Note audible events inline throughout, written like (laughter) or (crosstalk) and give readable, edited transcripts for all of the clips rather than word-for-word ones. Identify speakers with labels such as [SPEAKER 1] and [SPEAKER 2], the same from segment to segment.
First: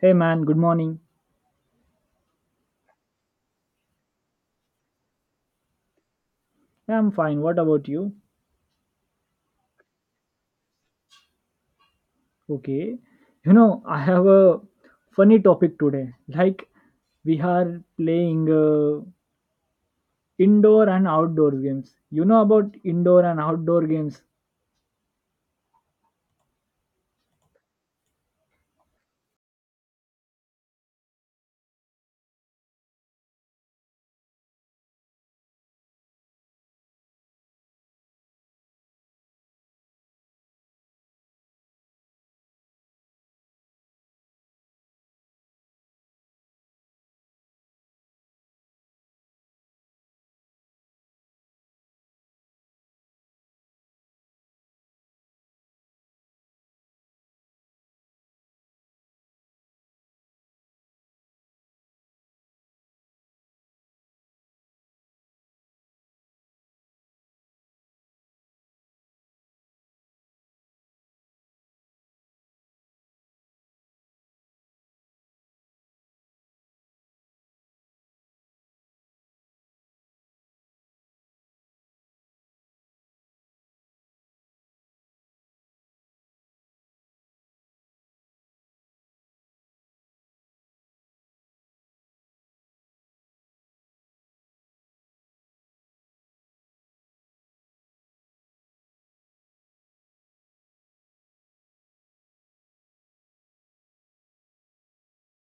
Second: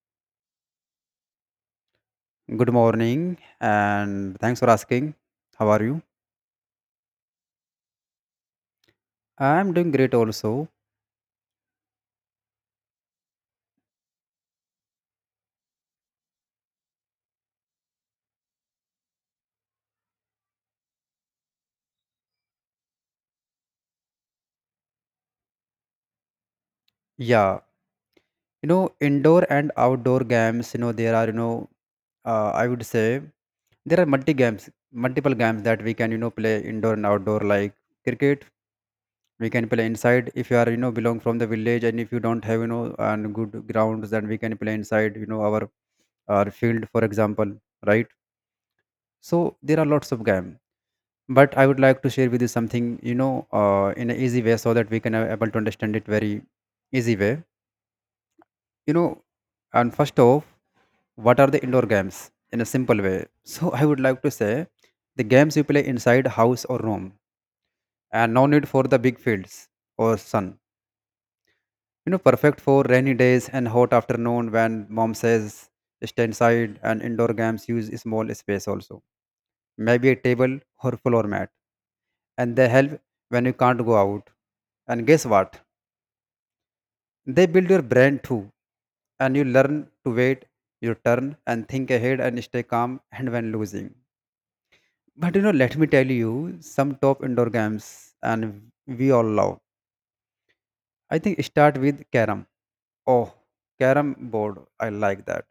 [SPEAKER 1] Hey man, good morning.
[SPEAKER 2] Good morning, and thanks for asking. How are you?
[SPEAKER 1] Yeah, I'm fine. What about you?
[SPEAKER 2] I'm doing great also.
[SPEAKER 1] Okay. You know, I have a funny topic today. Like, we are playing indoor and outdoor games. You know about indoor and outdoor games?
[SPEAKER 2] Yeah, indoor and outdoor games, there are, I would say there are multiple games that we can, play indoor and outdoor, like cricket. We can play inside if you are, belong from the village, and if you don't have, and good grounds, then we can play inside, our field, for example, right? So there are lots of games, but I would like to share with you something in an easy way, so that we can able to understand it very easy way, you know and first off, what are the indoor games in a simple way? (laughs) So I would like to say the games you play inside house or room, and no need for the big fields or sun. Perfect for rainy days and hot afternoon when mom says stay inside. And indoor games use small space also, maybe a table or floor mat, and they help when you can't go out. And guess what? They build your brain too, and you learn to wait your turn and think ahead and stay calm and when losing. But let me tell you some top indoor games and we all love. I think start with carom. Oh, carom board. I like that.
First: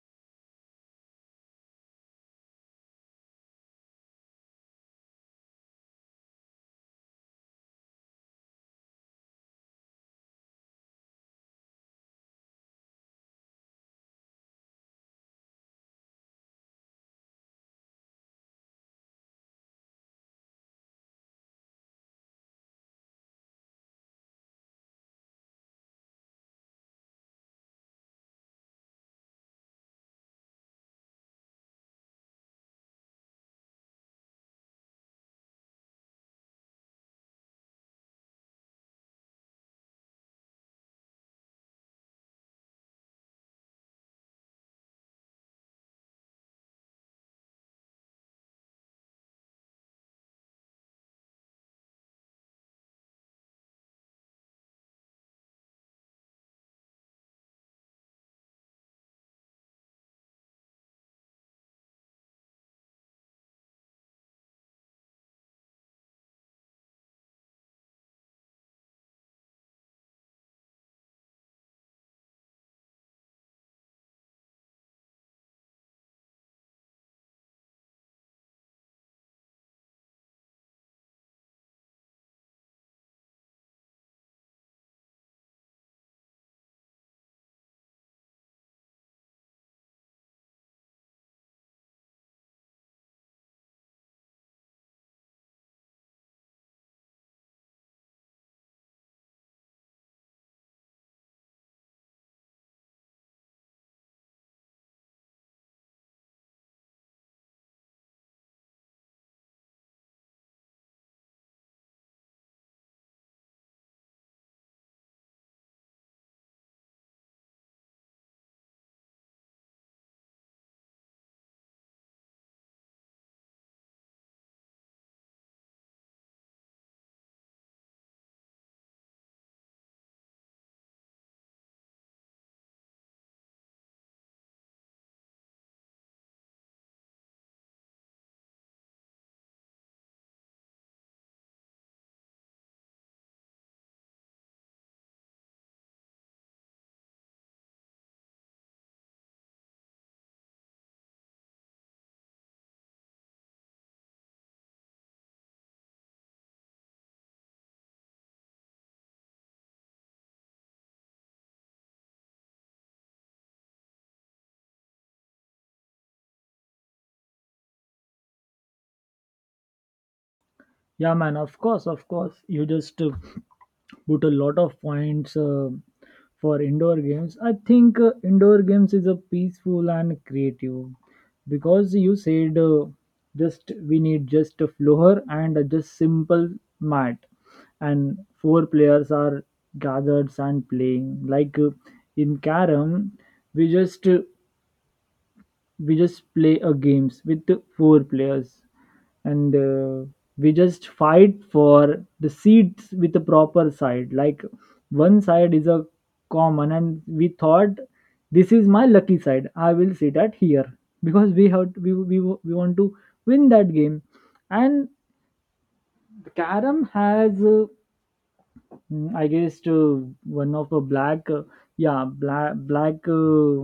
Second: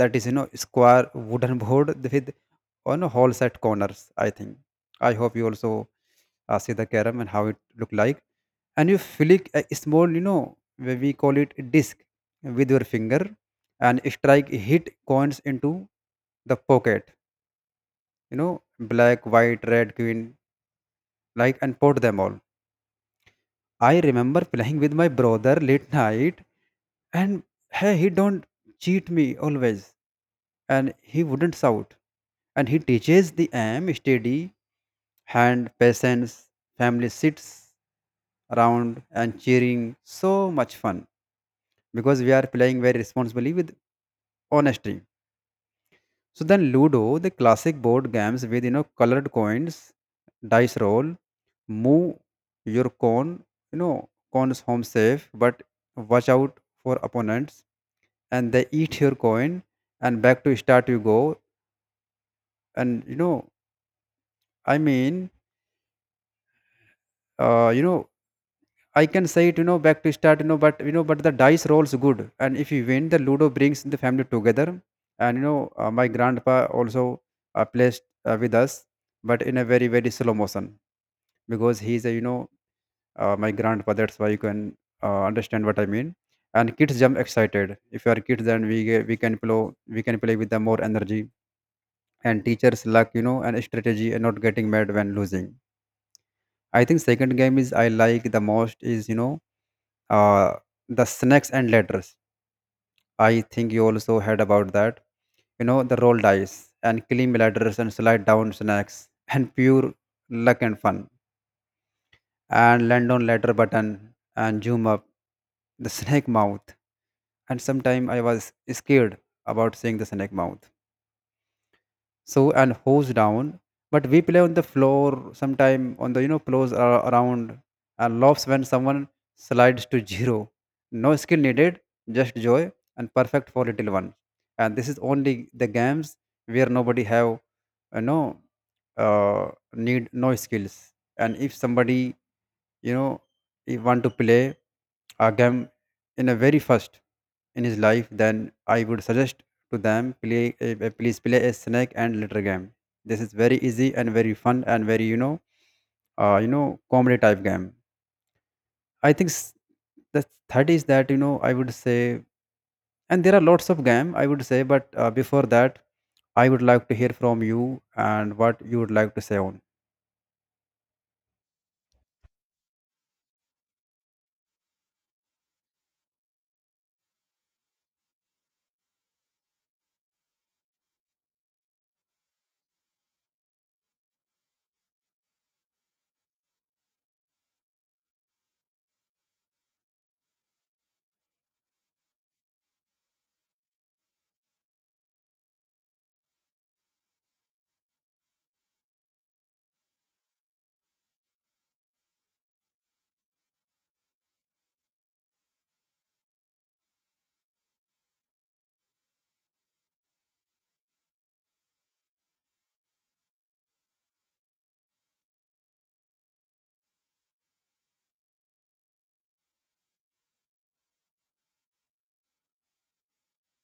[SPEAKER 2] That is square wooden (laughs) board with on a whole set corners, I think. I hope you also see the carom and how it look like, and you flick a small, where we call it disc with your finger and strike hit coins into the pocket, black, white, red, green, like, and put them all. I remember playing with my brother late night, and hey, he don't cheat me always, and he wouldn't shout, and he teaches the aim steady hand patience, family sits around and cheering so much fun because we are playing very responsibly with honesty. So then Ludo, the classic board games with colored coins, dice roll, move your cone, cones home safe, but watch out for opponents and they eat your coin and back to start you go. And you know, I mean, uh, you know, I can say it, back to start, but the dice rolls good, and if you win, the Ludo brings the family together. My grandpa also plays with us, but in a very very slow motion because he's a my grandpa. That's why you can understand what I mean. And kids jump excited. If you are kids, then we can play with the more energy. And teachers luck, and strategy and not getting mad when losing. I think second game is I like the most is uh, the snakes and ladders. I think you also heard about that. The roll dice and climb ladders and slide down snakes (laughs) and pure luck and fun. And land on ladder button and zoom up the (laughs) snake mouth. And sometime I was scared about seeing the snake mouth. So and hose down, but we play on the floor sometime on the floors are around, and laughs when someone slides to zero. No skill needed, just joy, and perfect for little one. And this is only the games where nobody have you know uh, need no skills. And if somebody, you know he want to play a game in a very first in his life, then I would suggest to them play please play a snake and litter game. This is very easy and very fun and very comedy type game. i think s- the third is that, I would say, and there are lots of game I would say, but before that, I would like to hear from you and what you would like to say on.
[SPEAKER 1] Yeah, man, of course, of course. You just put a lot of points for indoor games. I think indoor games is a peaceful and creative because you said just we need just a floor and a just simple mat, and four players are gathered and playing like in carom we just uh, we just play a games with the four players, and we just fight for the seats with the proper side. Like one side is a common, and we thought this is my lucky side, I will sit at here because we have to, we want to win that game. And carom has I guess one of a black yeah,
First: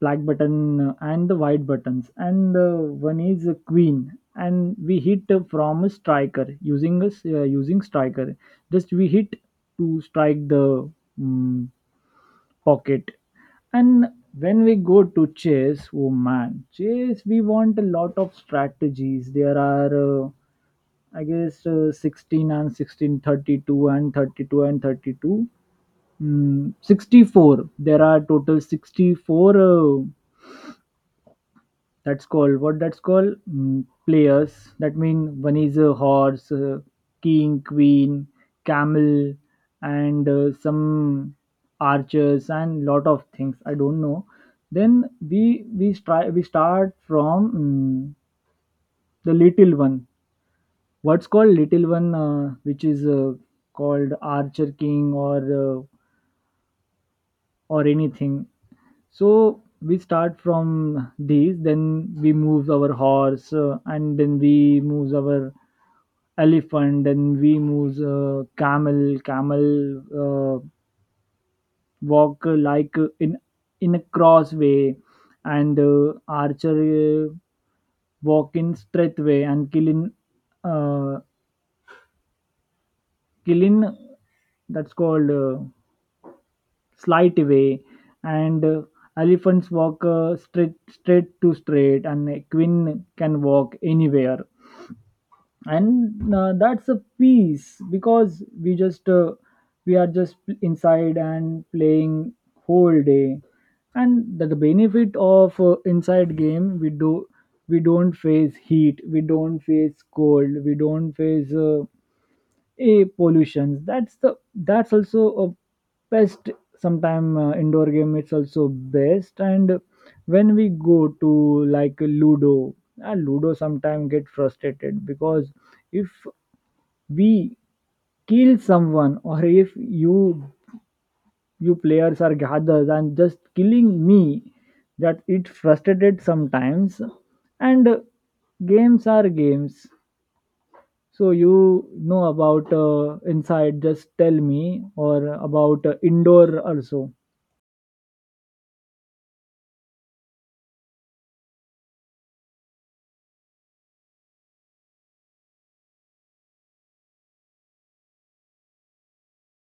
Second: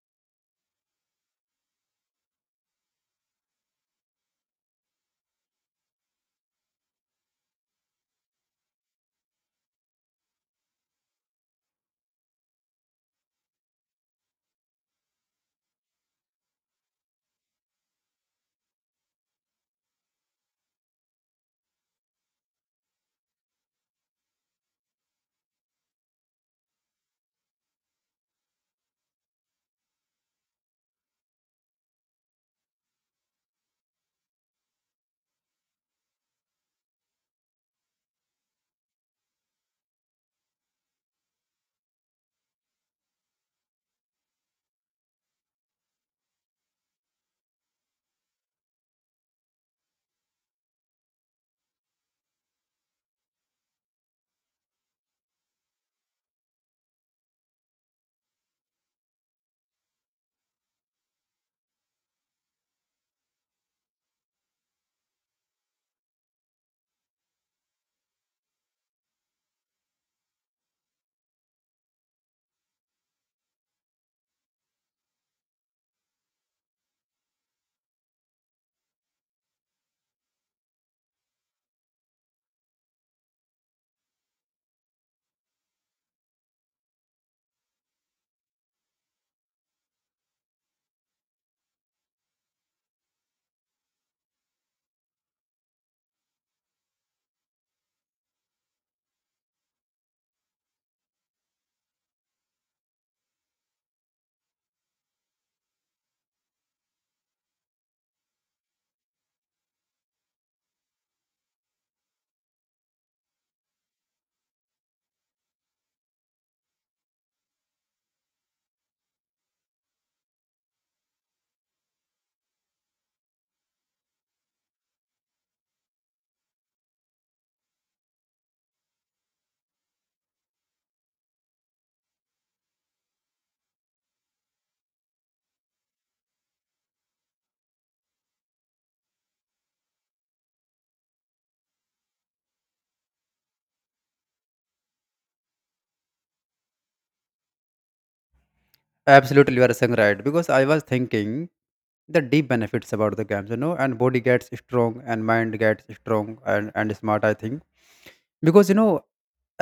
[SPEAKER 1] black button, and the white buttons, and one is a queen, and we hit from a striker, using striker, just we hit to strike the mm, pocket. And when we go to chess, oh man, chess, we want a lot of strategies. There are I guess 16 and 16, 32 and 32 and 32 64. There are total 64 uh, that's called what? That's called players. That mean one is a horse, king, queen, camel, and some archers and lot of things. I don't know. Then we start from the little one. What's called little one, which is called archer king, or uh, or anything. So we start from these, then we move our horse, and then we move our elephant, then we move camel. Camel walk like in a crossway, and archer walk in straight way, and kill in, uh, kill in that's called. Slight way, and elephants walk straight, and a queen can walk anywhere, and that's a piece, because we are just inside and playing whole day. And the benefit of inside game we don't face heat, we don't face cold, we don't face a pollution. That's also a best sometime. Indoor game, it's also best. And when we go to like ludo, ludo sometimes get frustrated because if we kill someone, or if you players are gathered and just killing me, that it frustrated sometimes. And games are games. So you know about inside? Just tell me. Or about indoor also.
[SPEAKER 2] Absolutely, you are saying right, because I was thinking the deep benefits about the games, and body gets strong and mind gets strong, and smart, I think. Because,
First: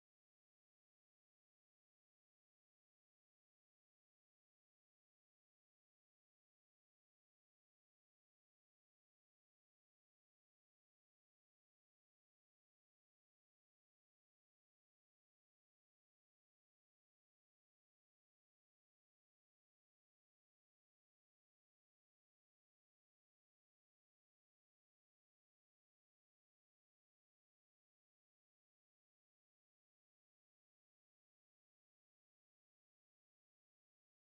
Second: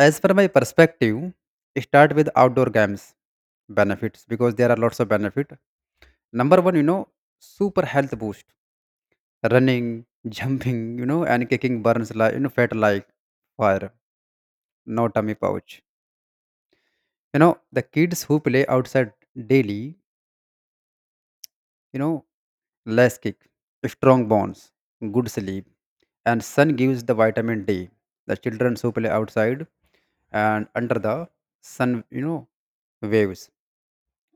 [SPEAKER 2] as per my perspective, start with outdoor games benefits because there are lots of benefit. Number one, super health boost. Running (laughs) jumping, and kicking burns like, fat like fire. No tummy pouch. The kids who play outside daily, you know less kick, strong bones, good sleep, and sun gives the vitamin D. The children who play outside and under the sun, waves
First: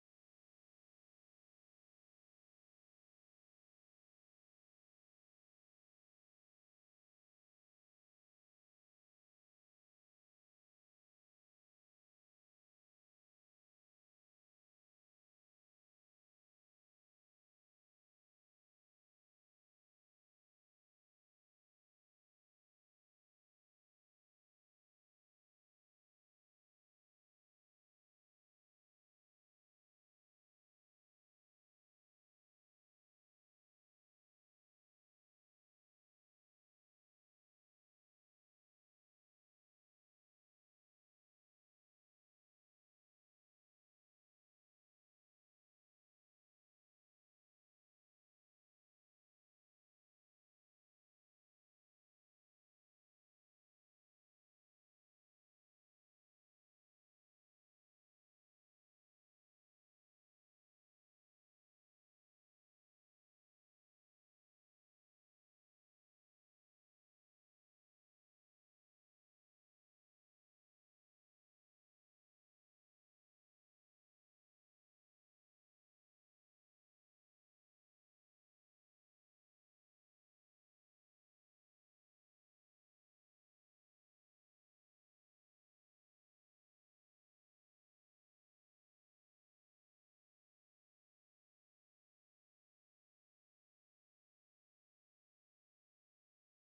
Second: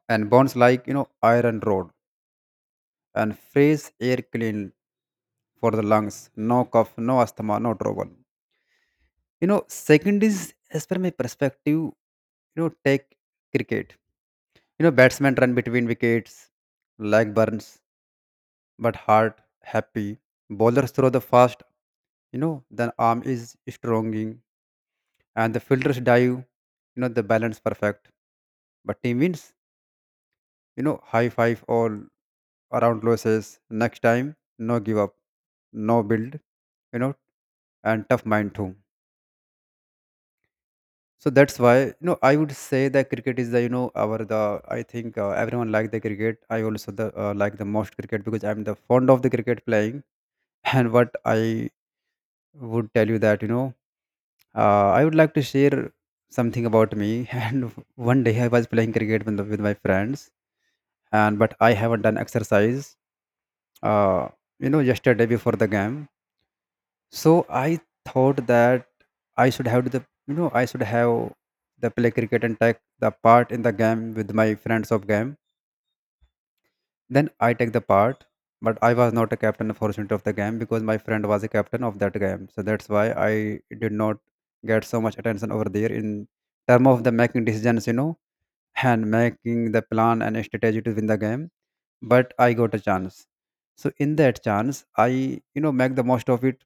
[SPEAKER 2] and bones like, iron rod, and fresh air clean for the lungs. No cough, no asthma, no trouble. Second is as per my perspective, take cricket. Batsmen run between wickets, leg burns, but heart happy. Bowlers throw the fast, then arm is stronging, and the fielders dive, the balance perfect. But team wins, high five all around losses. Next time, no give up, no build, you know, and tough mind too. So that's why, I would say that cricket is the you know our the I think, everyone like the cricket. I also the like the most cricket because I'm the fond of the cricket playing (laughs) and what I would tell you that, I would like to share something about me. (laughs) And one day I was playing cricket with with my friends, and but I haven't done exercise. Uh, yesterday before the game, so I thought that I should have the, I should have the play cricket and take the part in the game with my friends of game. Then I take the part, but I was not a captain unfortunately of the game because my friend was a captain of that game. So that's why I did not get so much attention over there in term of the making decisions, and making the plan and strategy to win the game. But I got a chance. So in that chance, I, make the most of it,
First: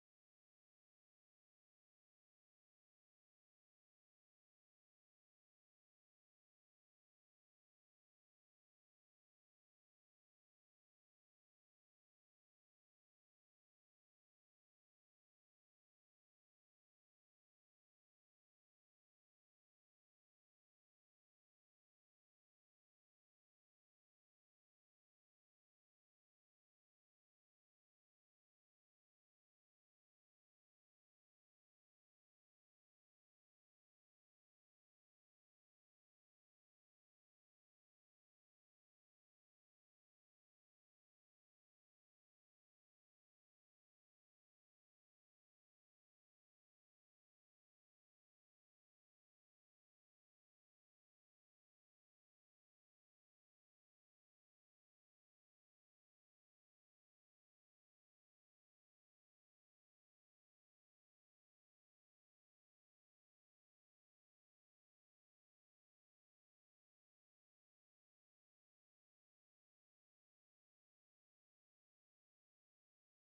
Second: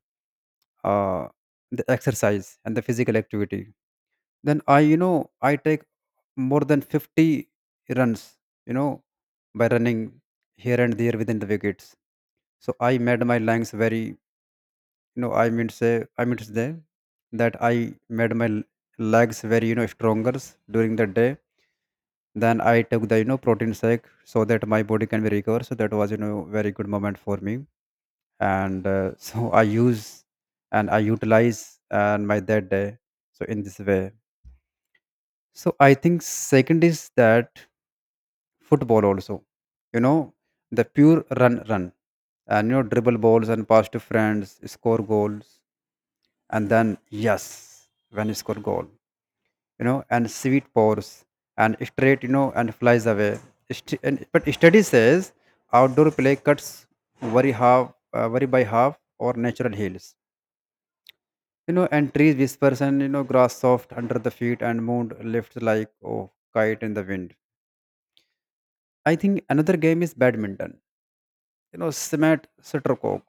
[SPEAKER 2] uh, the exercise and the physical activity. Then I you know I take more than 50 runs, you know, by running here and there within the wickets. So I made my legs very, I mean to say that I made my legs very, stronger during the day. Then I took the, protein shake so that my body can be recovered. So that was, very good moment for me. And (laughs) so I use and I utilize and my that day. So in this way. So I think second is that football also, you know the pure run, and, dribble balls and pass to friends score goals. And then yes, when you score goal, and sweet pores and straight, and flies away. But study says outdoor play cuts very half very by half or natural heels, and trees whispers, and, grass soft under the feet, and moon lifts like oh kite in the wind. I think another game is badminton, cement shuttlecock,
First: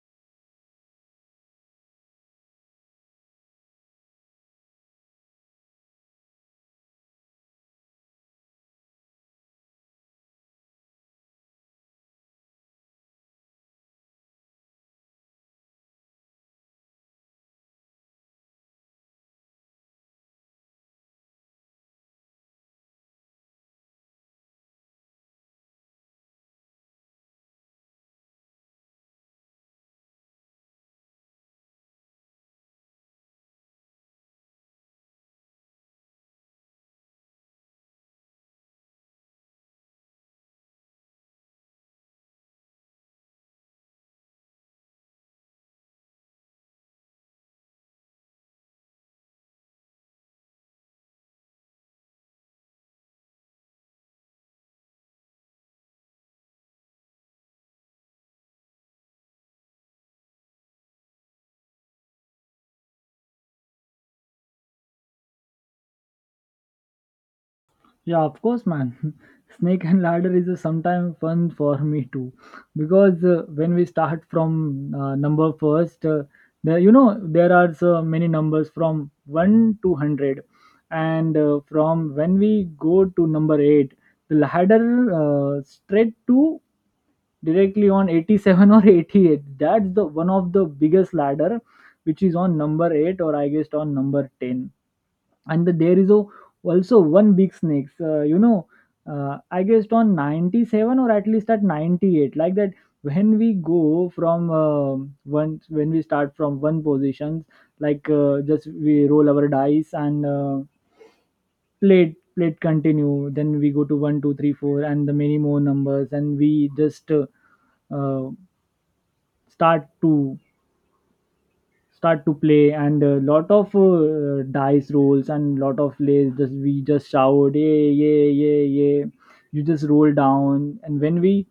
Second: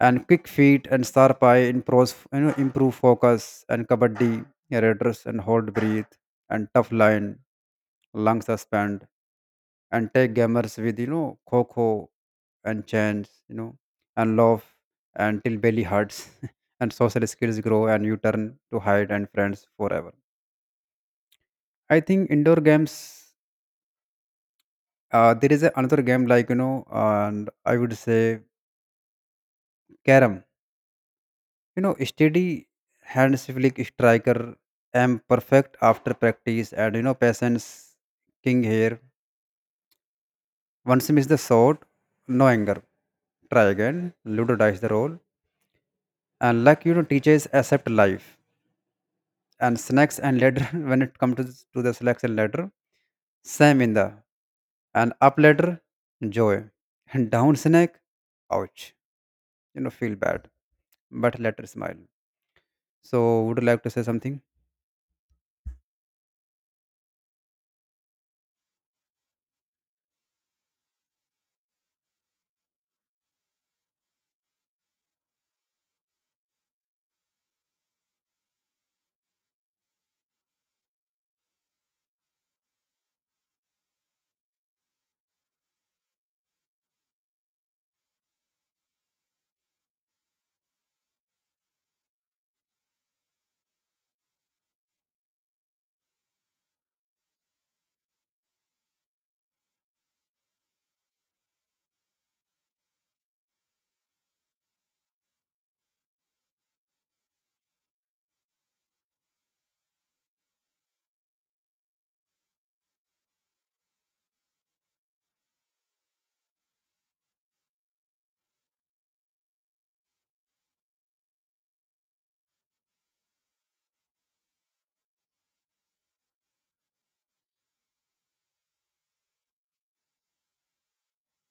[SPEAKER 2] and quick feet and sharp eye improves you know improve focus. And kabaddi, yeah, redress and hold breathe and tough line lung suspend, and take gamers with, coco and chains, and love until belly hurts (laughs) and social skills grow, and you turn to hide and friends forever. I think indoor games, there is a another game like, and I would say carom. Steady hand civic striker am perfect after practice, and, patience king here. Once miss the shot, no anger. Try again. Ludo dice the roll, and luck, teaches accept life. And snacks and ladder (laughs) when it comes to, to the selection ladder, same in the and up ladder, joy. And down snake, ouch. Feel bad, but later smile. So would you like to say something?
[SPEAKER 1] Yeah, of course, man. (laughs) Snake and ladder is sometimes fun for me too, because when we start from number first, there you know there are so many numbers from one to 100, and from when we go to number 8, the ladder straight to directly on 87 or 88. That's the one of the biggest ladder, which is on number 8 or I guess on number 10. And there is a, also one big snakes. You know, I guess on 97 or at least at 98, like that. When we go from one, when we start from one position, like just we roll our dice and plate it- continue. Then we go to one two three four and the many more numbers, and we just uh, start to start to play, and a lot of dice rolls and lot of plays, just we just shout yeah, yeah, yeah, yeah. You just roll down. And when we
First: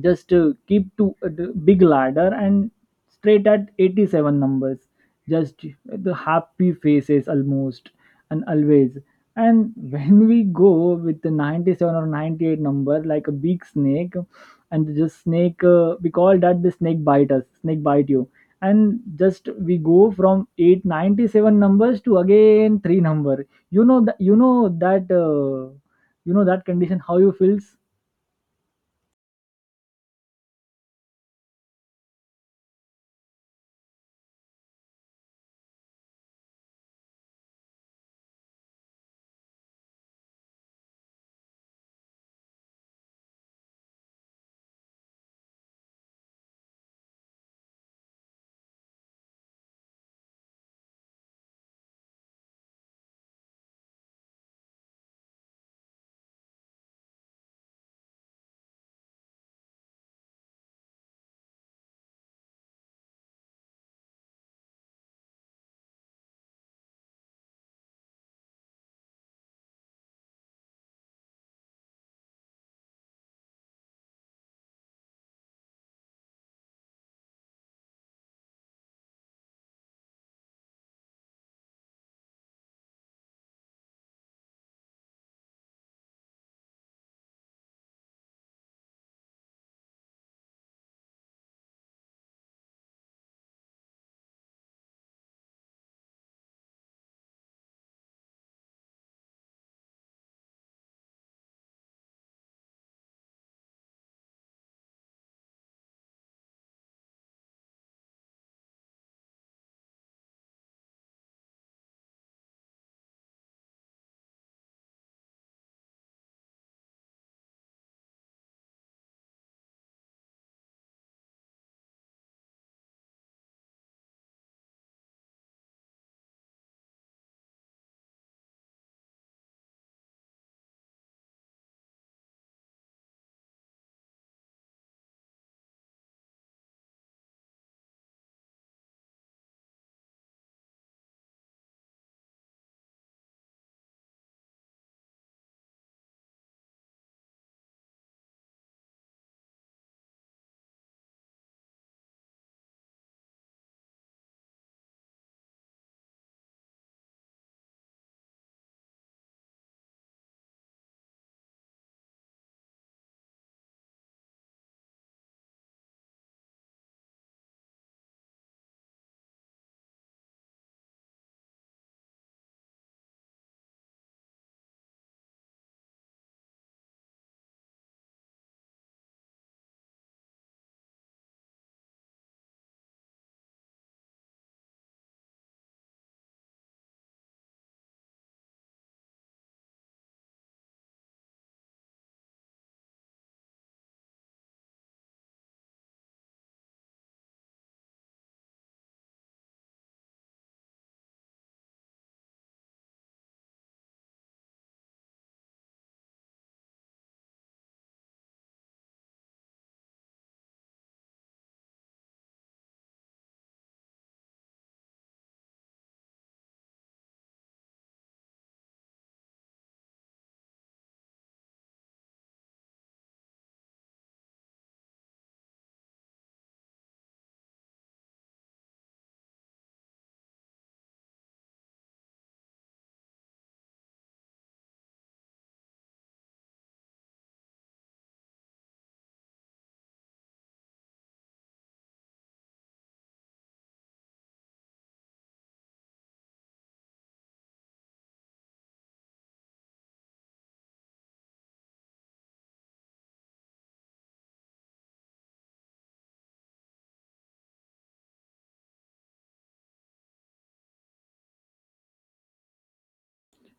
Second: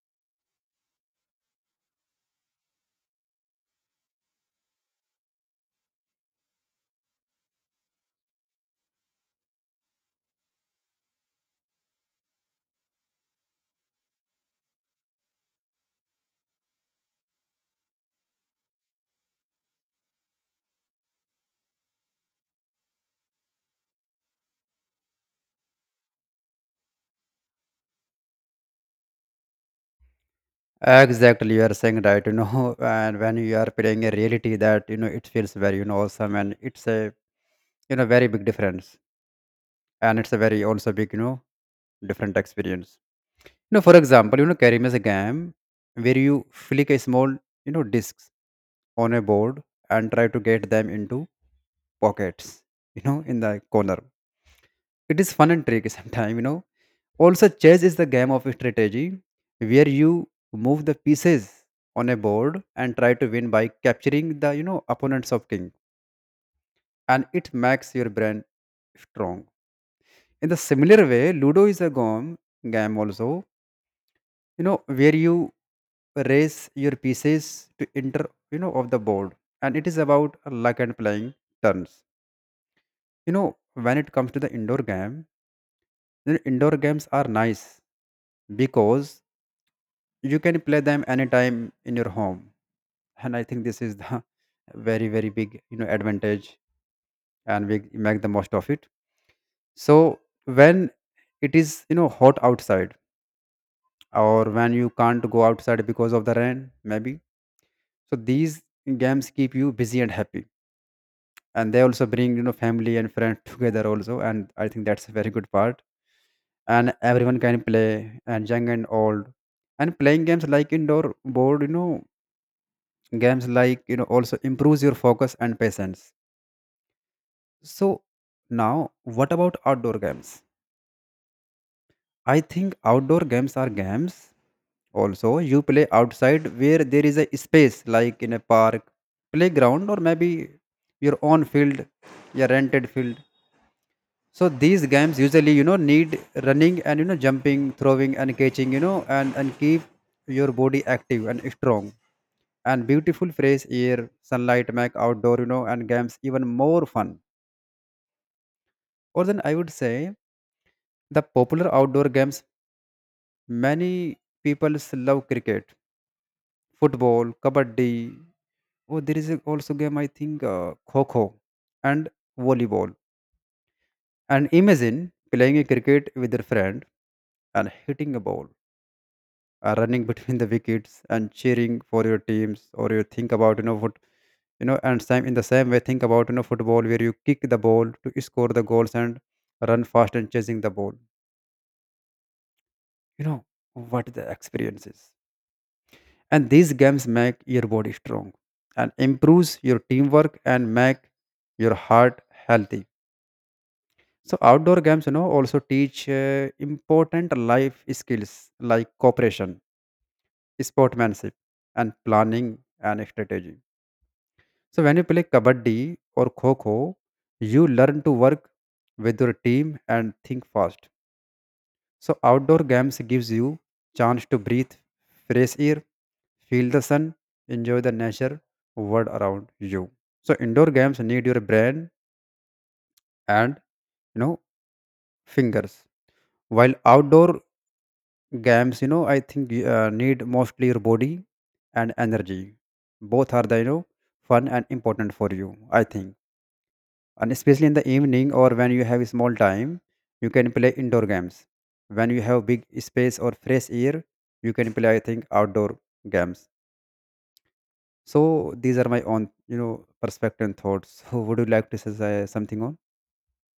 [SPEAKER 1] just keep to the big ladder and straight at 87 numbers, just the happy faces almost and always. And (laughs) when we go with the 97 or 98 number, like a big snake, and just snake, we call that the snake bite us, snake bite you, and just we go from 897 numbers to again three number. You know that. You know that, you know that condition how you feels.
[SPEAKER 2] Exactly, you are saying right, (laughs) and when you are playing a reality that, it feels very, awesome, and it's a, very big difference. And it's a very also big, different experience. For example, Karim is a game where you flick a small, discs on a board and try to get them into pockets, in the corner. It is fun and tricky (laughs) sometimes, also, chess is the game of strategy where you move the pieces on a board and try to win by capturing the opponents of king, and it makes your brain strong. In the similar way, Ludo is a game also, where you raise your pieces to enter, of the board, and it is about luck and playing turns. When it comes to the indoor game, then indoor games are nice because you can play them anytime in your home. And I think this is the (laughs) very big advantage, and we make the most of it. So when it is hot outside, or when you can't go outside because of the rain maybe, so these games keep you busy and happy, and they also bring family and friends (laughs) together also. And I think that's a very good part, and everyone can play, and young and old. And playing games like indoor board, games, like, also improves your focus and patience. So now, what about outdoor games? I think outdoor games are games also you play outside, where there is a space like in a park, playground, or maybe your own field, your rented field. So these games usually need running, and jumping, throwing and catching, and keep your body active and strong. And beautiful phrase here, sunlight make outdoor you know and games even more fun. Or then I would say the popular outdoor games. Many people love cricket, football, kabaddi. Oh, there is also game I think kho kho and volleyball. And imagine playing a cricket with your friend and hitting a ball, running (laughs) between the wickets and cheering for your teams. Or you think about what, and same in the same way think about football, where you kick the ball to score the goals and run fast and chasing the ball. You know what the experience is. And these games make your body strong and improves your teamwork and make your heart healthy. So outdoor games also teach important life skills like cooperation, sportsmanship, and planning and strategy. So when you play kabaddi or kho kho, you learn to work with your team and think fast. So outdoor games gives you chance to breathe fresh air, feel the sun, enjoy the nature world around you. So indoor games need your brain and you know fingers, while outdoor games I think need mostly your body and energy. Both are the fun and important for you. I think. And especially in the evening or when you have small time, you can play indoor games. When you have big space or fresh air, you can play I think outdoor games. So these are my own perspective and thoughts. (laughs) So would you like to say something on?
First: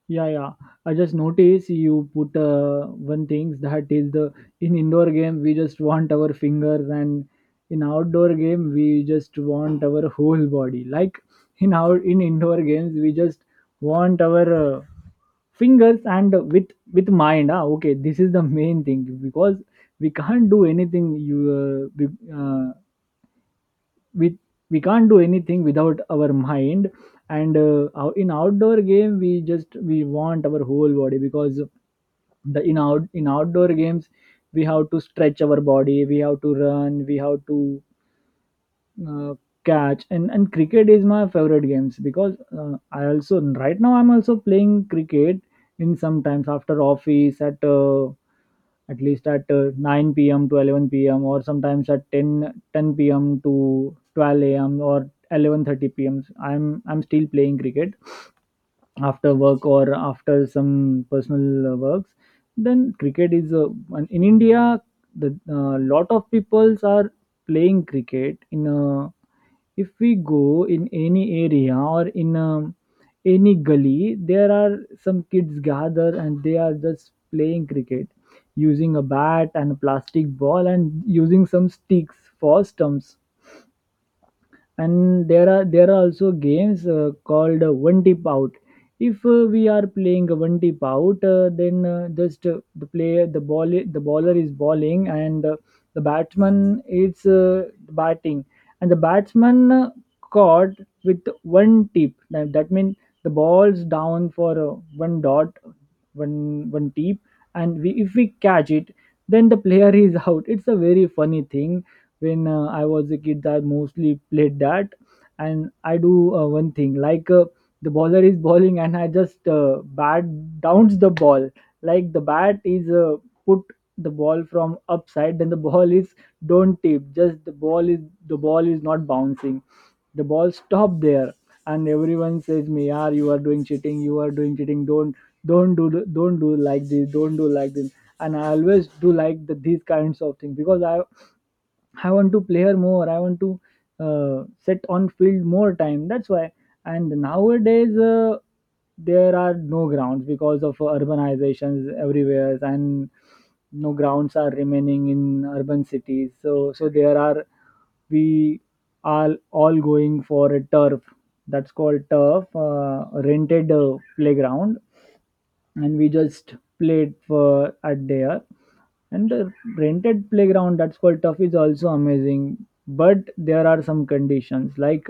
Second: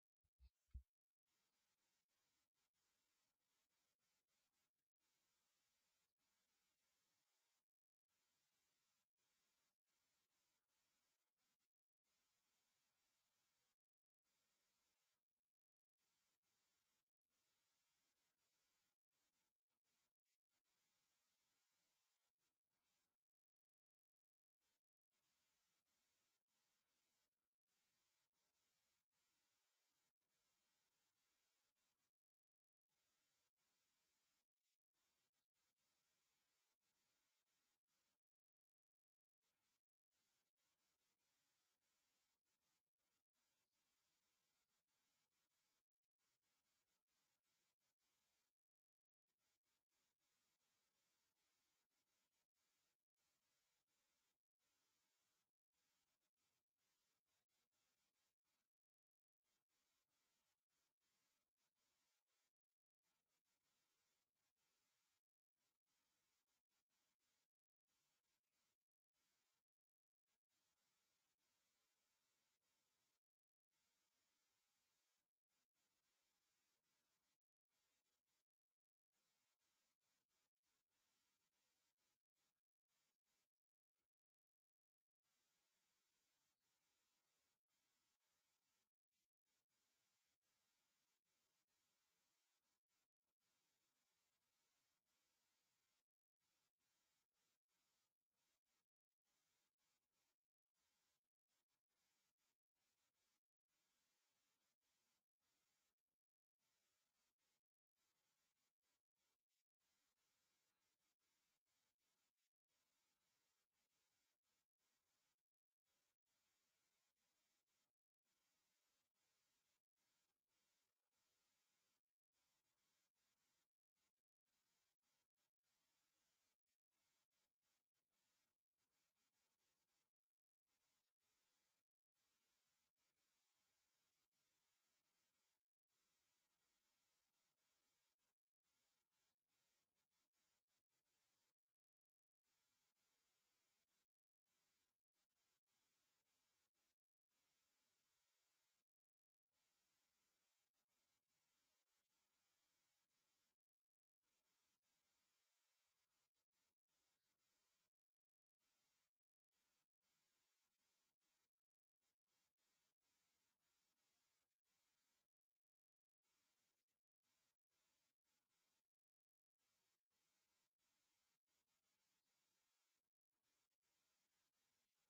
[SPEAKER 1] Yeah, yeah. I just noticed you put one thing, that is the in indoor game we just want our fingers, and in outdoor game we just want our whole body. Like in indoor games we just want our fingers, and with mind. Ah, okay, this is the main thing, because we can't do anything. You uh, be, uh, we we can't do anything without our mind. And in outdoor game we just we want our whole body, because the in out in outdoor games we have to stretch our body, we have to run, we have to uh, catch. And cricket is my favorite games, because I also right now I'm also playing cricket in sometimes after office at least at 9 p.m. to 11 p.m., or sometimes at ten p.m. to 12 a.m. or 11:30 p.m. I'm still playing cricket after work or after some personal works. Then cricket is in India. The lot of peoples are playing cricket in a if we go in any area or in any gully, there are some kids gather and they are just playing cricket using a bat and a plastic ball and using some sticks for stumps. And there are also games called one tip out. If we are playing a one tip out, then just the bowler is bowling, and the batsman is batting, and the batsman caught with one tip. That means the ball's down for one dot, one tip. And we, if we catch it, then the player (laughs) is out. It's a very funny thing. When I was a kid, I mostly played that. And I do one thing, like the bowler is bowling, and I just bat downs the ball. Like the bat is put the ball from upside, then the ball is don't tip, just the ball is not bouncing. The ball stop there, and everyone says me, yeah, you are doing cheating, you are doing cheating, don't do, don't do like this, don't do like this. And I always do like these kinds of things, because I want to play her more. I want to set on field more time. That's why. And nowadays, there are no grounds because of urbanizations everywhere, and no grounds are remaining in urban cities. So, so there are we are all going for a turf. That's called turf, rented playground, and we just played for at there. And the rented playground that's called tough is also amazing, but there are some conditions. Like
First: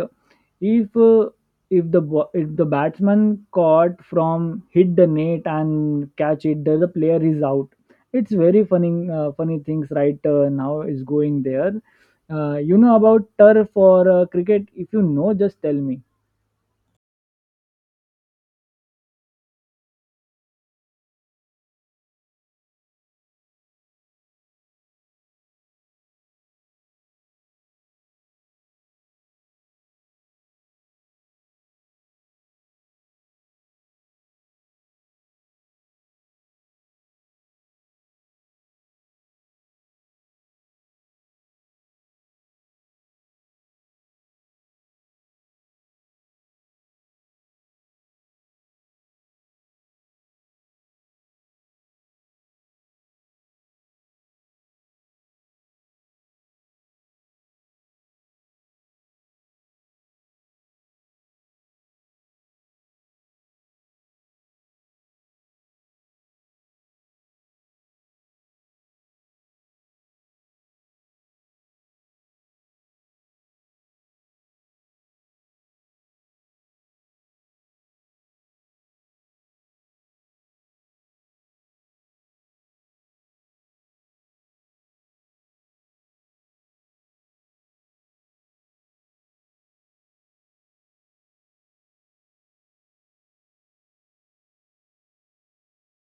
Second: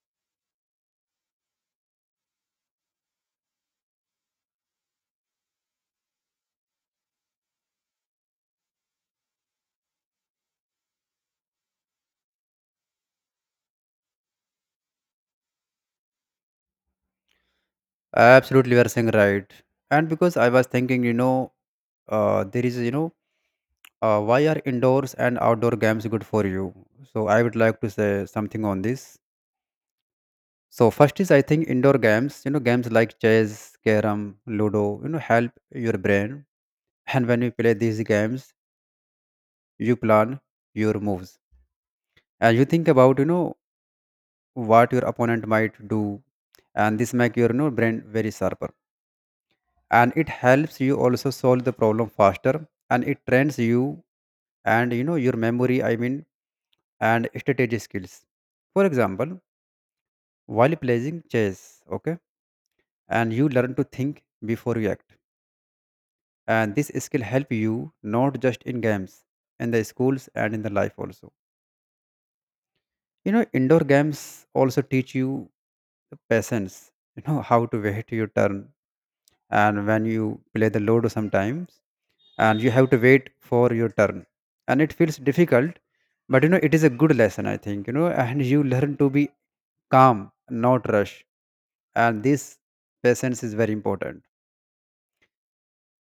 [SPEAKER 1] if if the batsman caught from hit the net and catch it, the player is out. It's very funny things, right? Now is going there. You know about turf for cricket? If you know, just tell me.
[SPEAKER 2] Absolutely, you are saying right. And because I was thinking, there is, why are indoors and outdoor games good for you, so I would like to say something on this. So first is I think indoor games, games like chess, carrom, ludo, help your brain. And when you play these games, you plan your moves and you think about, what your opponent might do, and this make your brain very sharper. And it helps you also solve the problem faster, and it trains you and your memory. I mean, and strategy skills. For example, while playing chess, okay, and you learn to think before you act, and this skill help you not just in games, in the schools and in the life also. You know, indoor games also teach you the patience, how to wait your turn. And when you play the ludo sometimes, and you have to wait for your turn, and it feels difficult, but it is a good lesson I think, and you learn to be calm, not rush. And this patience is very important.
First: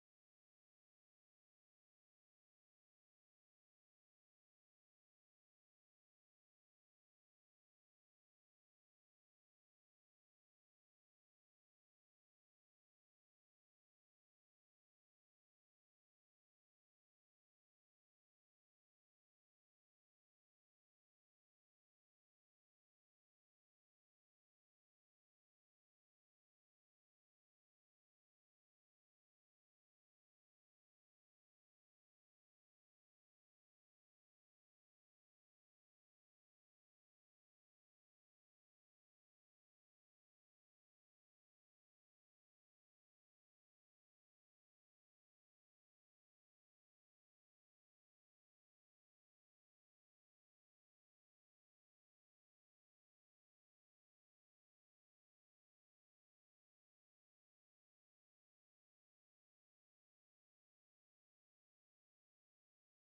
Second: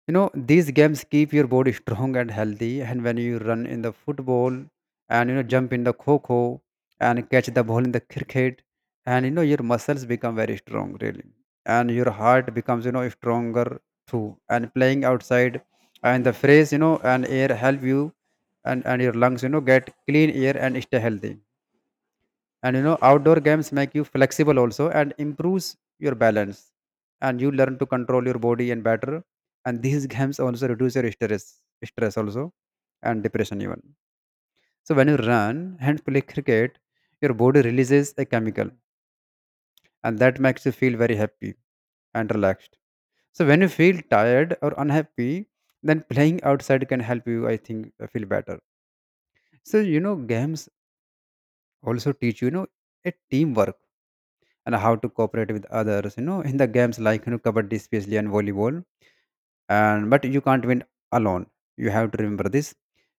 [SPEAKER 2] These games keep your body strong and healthy. And when you run in the football, and, jump in the kho, and catch the ball in the cricket, and, your muscles become very strong, really. And your heart becomes, stronger too. And playing outside, and the fresh, and air help you, and your lungs, get clean air and stay healthy. And outdoor games make you flexible also and improves your balance, and you learn to control your body and better. And these (laughs) games also reduce your stress also, and depression even. So when you run and play cricket, your body releases a chemical, and that makes you feel very happy and relaxed. So when you feel tired or unhappy, then playing outside can help you I think feel better. So games also teach you, you know a teamwork, and how to cooperate with others, in the games like kabaddi especially and volleyball. And but you can't win alone, you have to remember this.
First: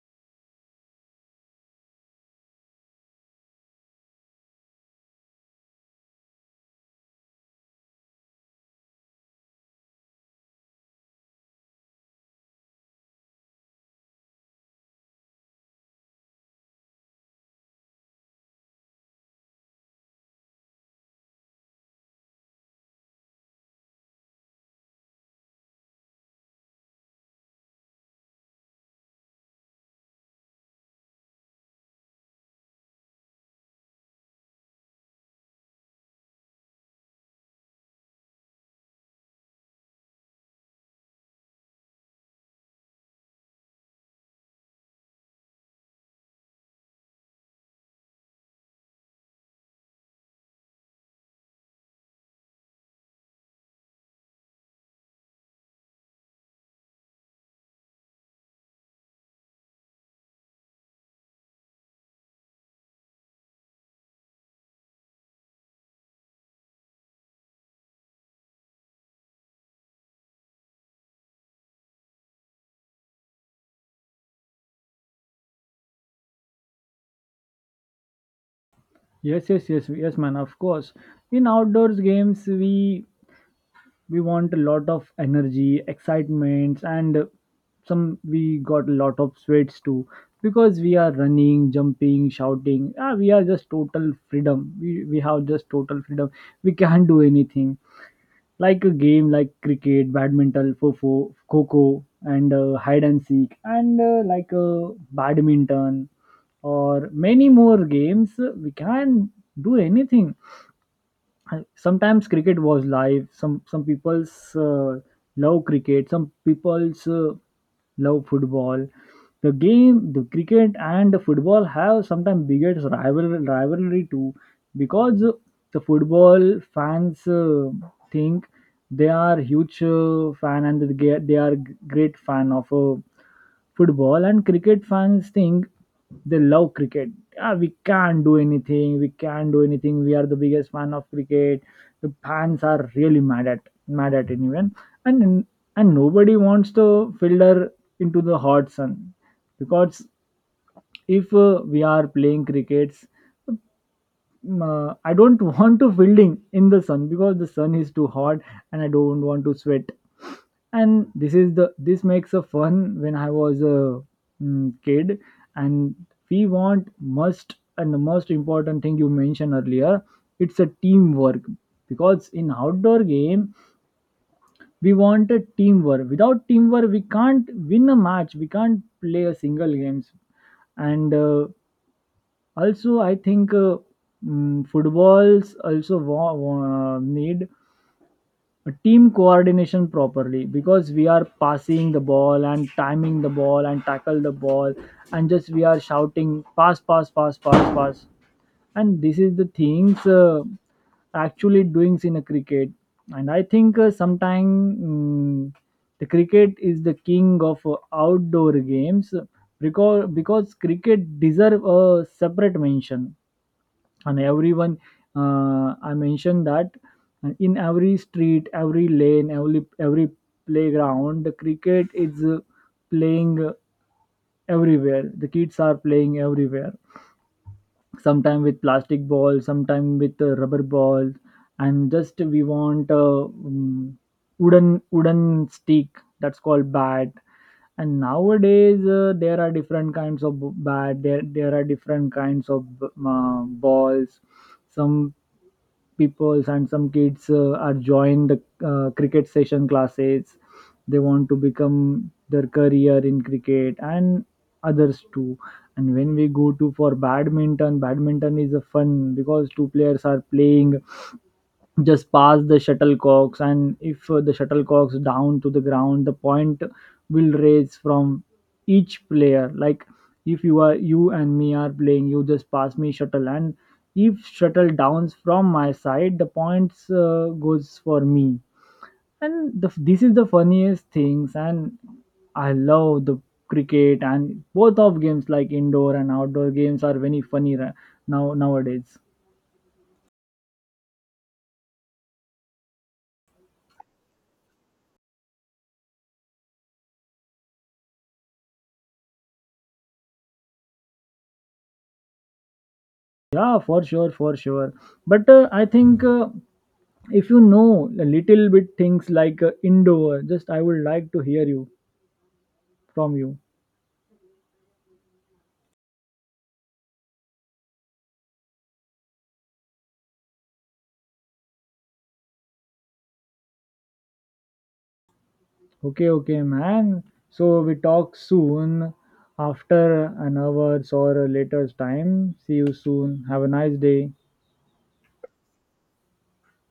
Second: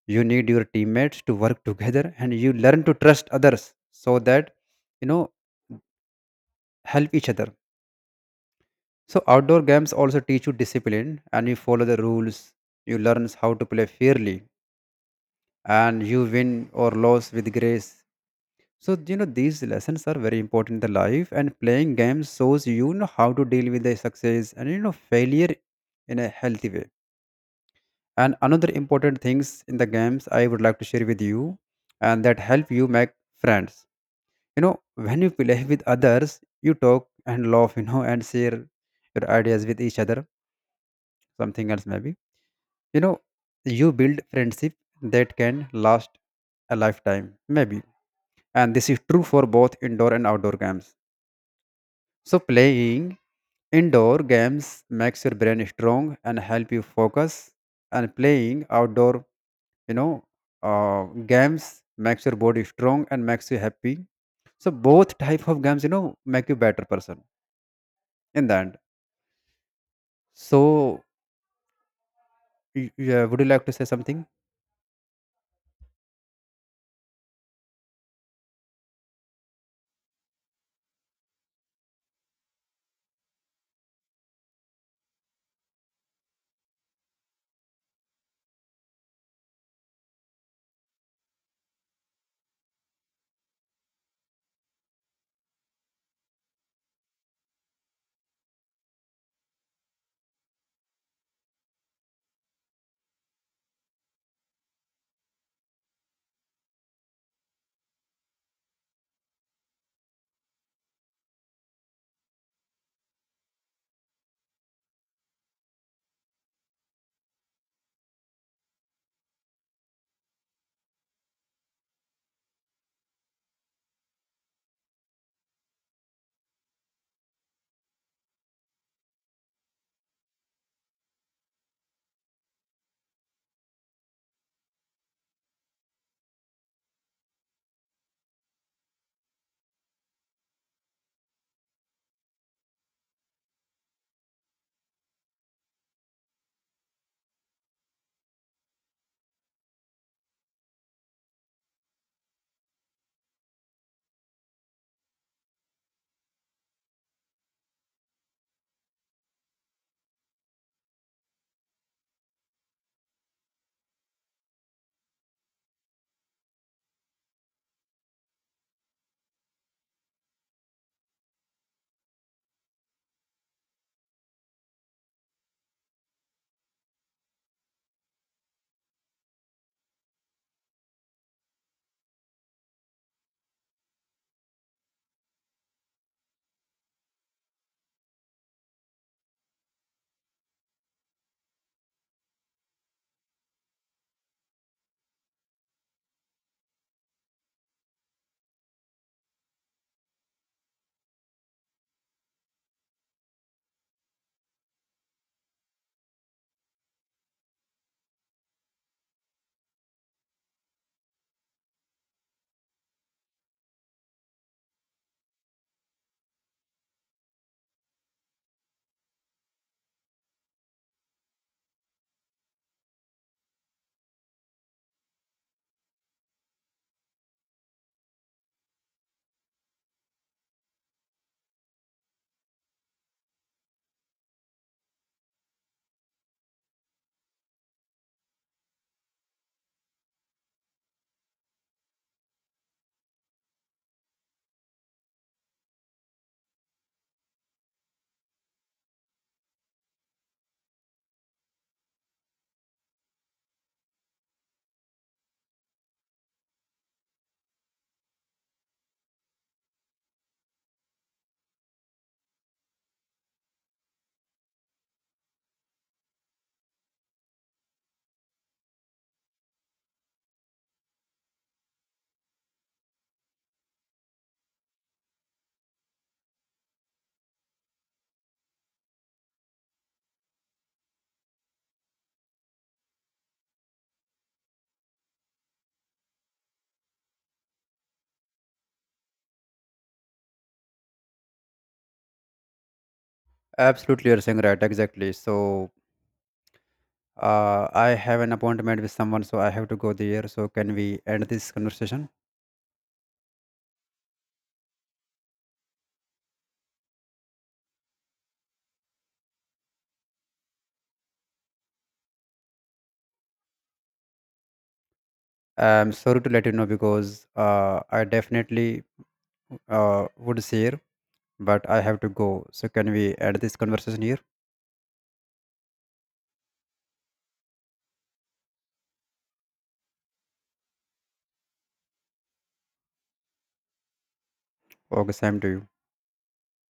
[SPEAKER 2] You need your teammates to work together, and you learn to trust others, so that you know help each other. So outdoor games also teach you discipline, and you follow the rules, you learn how to play fairly, and you win or lose with grace. So these lessons are very important in the life, and playing games shows how to deal with the success and failure in a healthy way. And another important things in the games I would like to share with you, and that help you make friends. When you play with others, you talk and laugh, and share your ideas with each other. Something else maybe. You know you build friendship that can last a lifetime maybe, and this is true for both indoor and outdoor games. So playing indoor games makes your brain strong and help you focus. And playing outdoor, you know, games makes your body strong and makes you happy. So both type of games, make you better person in the end. So yeah, would you like to say something?
[SPEAKER 1] Yes, yes, yes, yes, man, of course. In outdoors games, we want a lot of energy, excitements, and some we got a lot of sweats too, because we are running, jumping, shouting. Ah, we are just total freedom. We have just total freedom. We can't do anything, like a game like cricket, badminton, fofo, coco, and hide and seek, and like badminton, or many more games. We can do anything. Sometimes cricket was live. Some people's love cricket, some people's love football. The game, the cricket and the football, have sometimes biggest rivalry too, because the football fans think they are huge fan, and they are great fan of football, and cricket fans think they love cricket. Ah, we can't do anything. We can't do anything. We are the biggest fan of cricket. The fans are really mad at anyone. And and nobody wants to filter into the hot sun, because if we are playing crickets, I don't (laughs) want to fielding in the sun, because the sun is too hot, and I don't want to sweat. And this is the this makes a fun when I was a kid. And we want must and the most important thing you mentioned earlier, it's a teamwork, because in outdoor game, we wanted teamwork. Without teamwork, we can't win a match, we can't play a single games. And also I think footballs also need team coordination properly, because we are passing the ball, and timing the ball, and tackle the ball, and just we are shouting pass, pass, pass, pass, pass. And this is the things actually doings in a cricket. And I think sometime, mm, the cricket is the king of outdoor games, because cricket deserve a separate mention. And everyone, I mentioned that in every street, every lane, every playground, the cricket is playing everywhere. The kids are playing everywhere, sometime with plastic balls, sometime with rubber balls. And just we want a wooden stick, that's called bat. And nowadays there are different kinds of bat. There are different kinds of balls. Some peoples and some kids are joined cricket session classes. They want to become their career in cricket, and others too. And when we go to for badminton, is a fun, because two players are playing just pass the shuttlecocks. And if the shuttlecocks down to the ground, the point will raise from each player. Like if you are, you and me are playing, you just pass me shuttle, and if shuttle downs from my side, the points goes for me. And this is the funniest things, and I love the cricket. And both of games, like indoor and outdoor games, are very funny now nowadays.
[SPEAKER 2] Absolutely, you're saying right. Exactly. So I have an appointment with someone, so I have to go there. So can we end this conversation?
[SPEAKER 1] Yeah, for sure, for sure. But I think if you know a little bit things like indoor, just I would like to hear you from you.
[SPEAKER 2] I'm sorry to let you know because I definitely would share, but I have to go. So can we end this conversation here?
[SPEAKER 1] Okay, okay, man. So we talk soon after an hour's or a later's time. See you soon. Have a nice day.
[SPEAKER 2] Okay, same to you.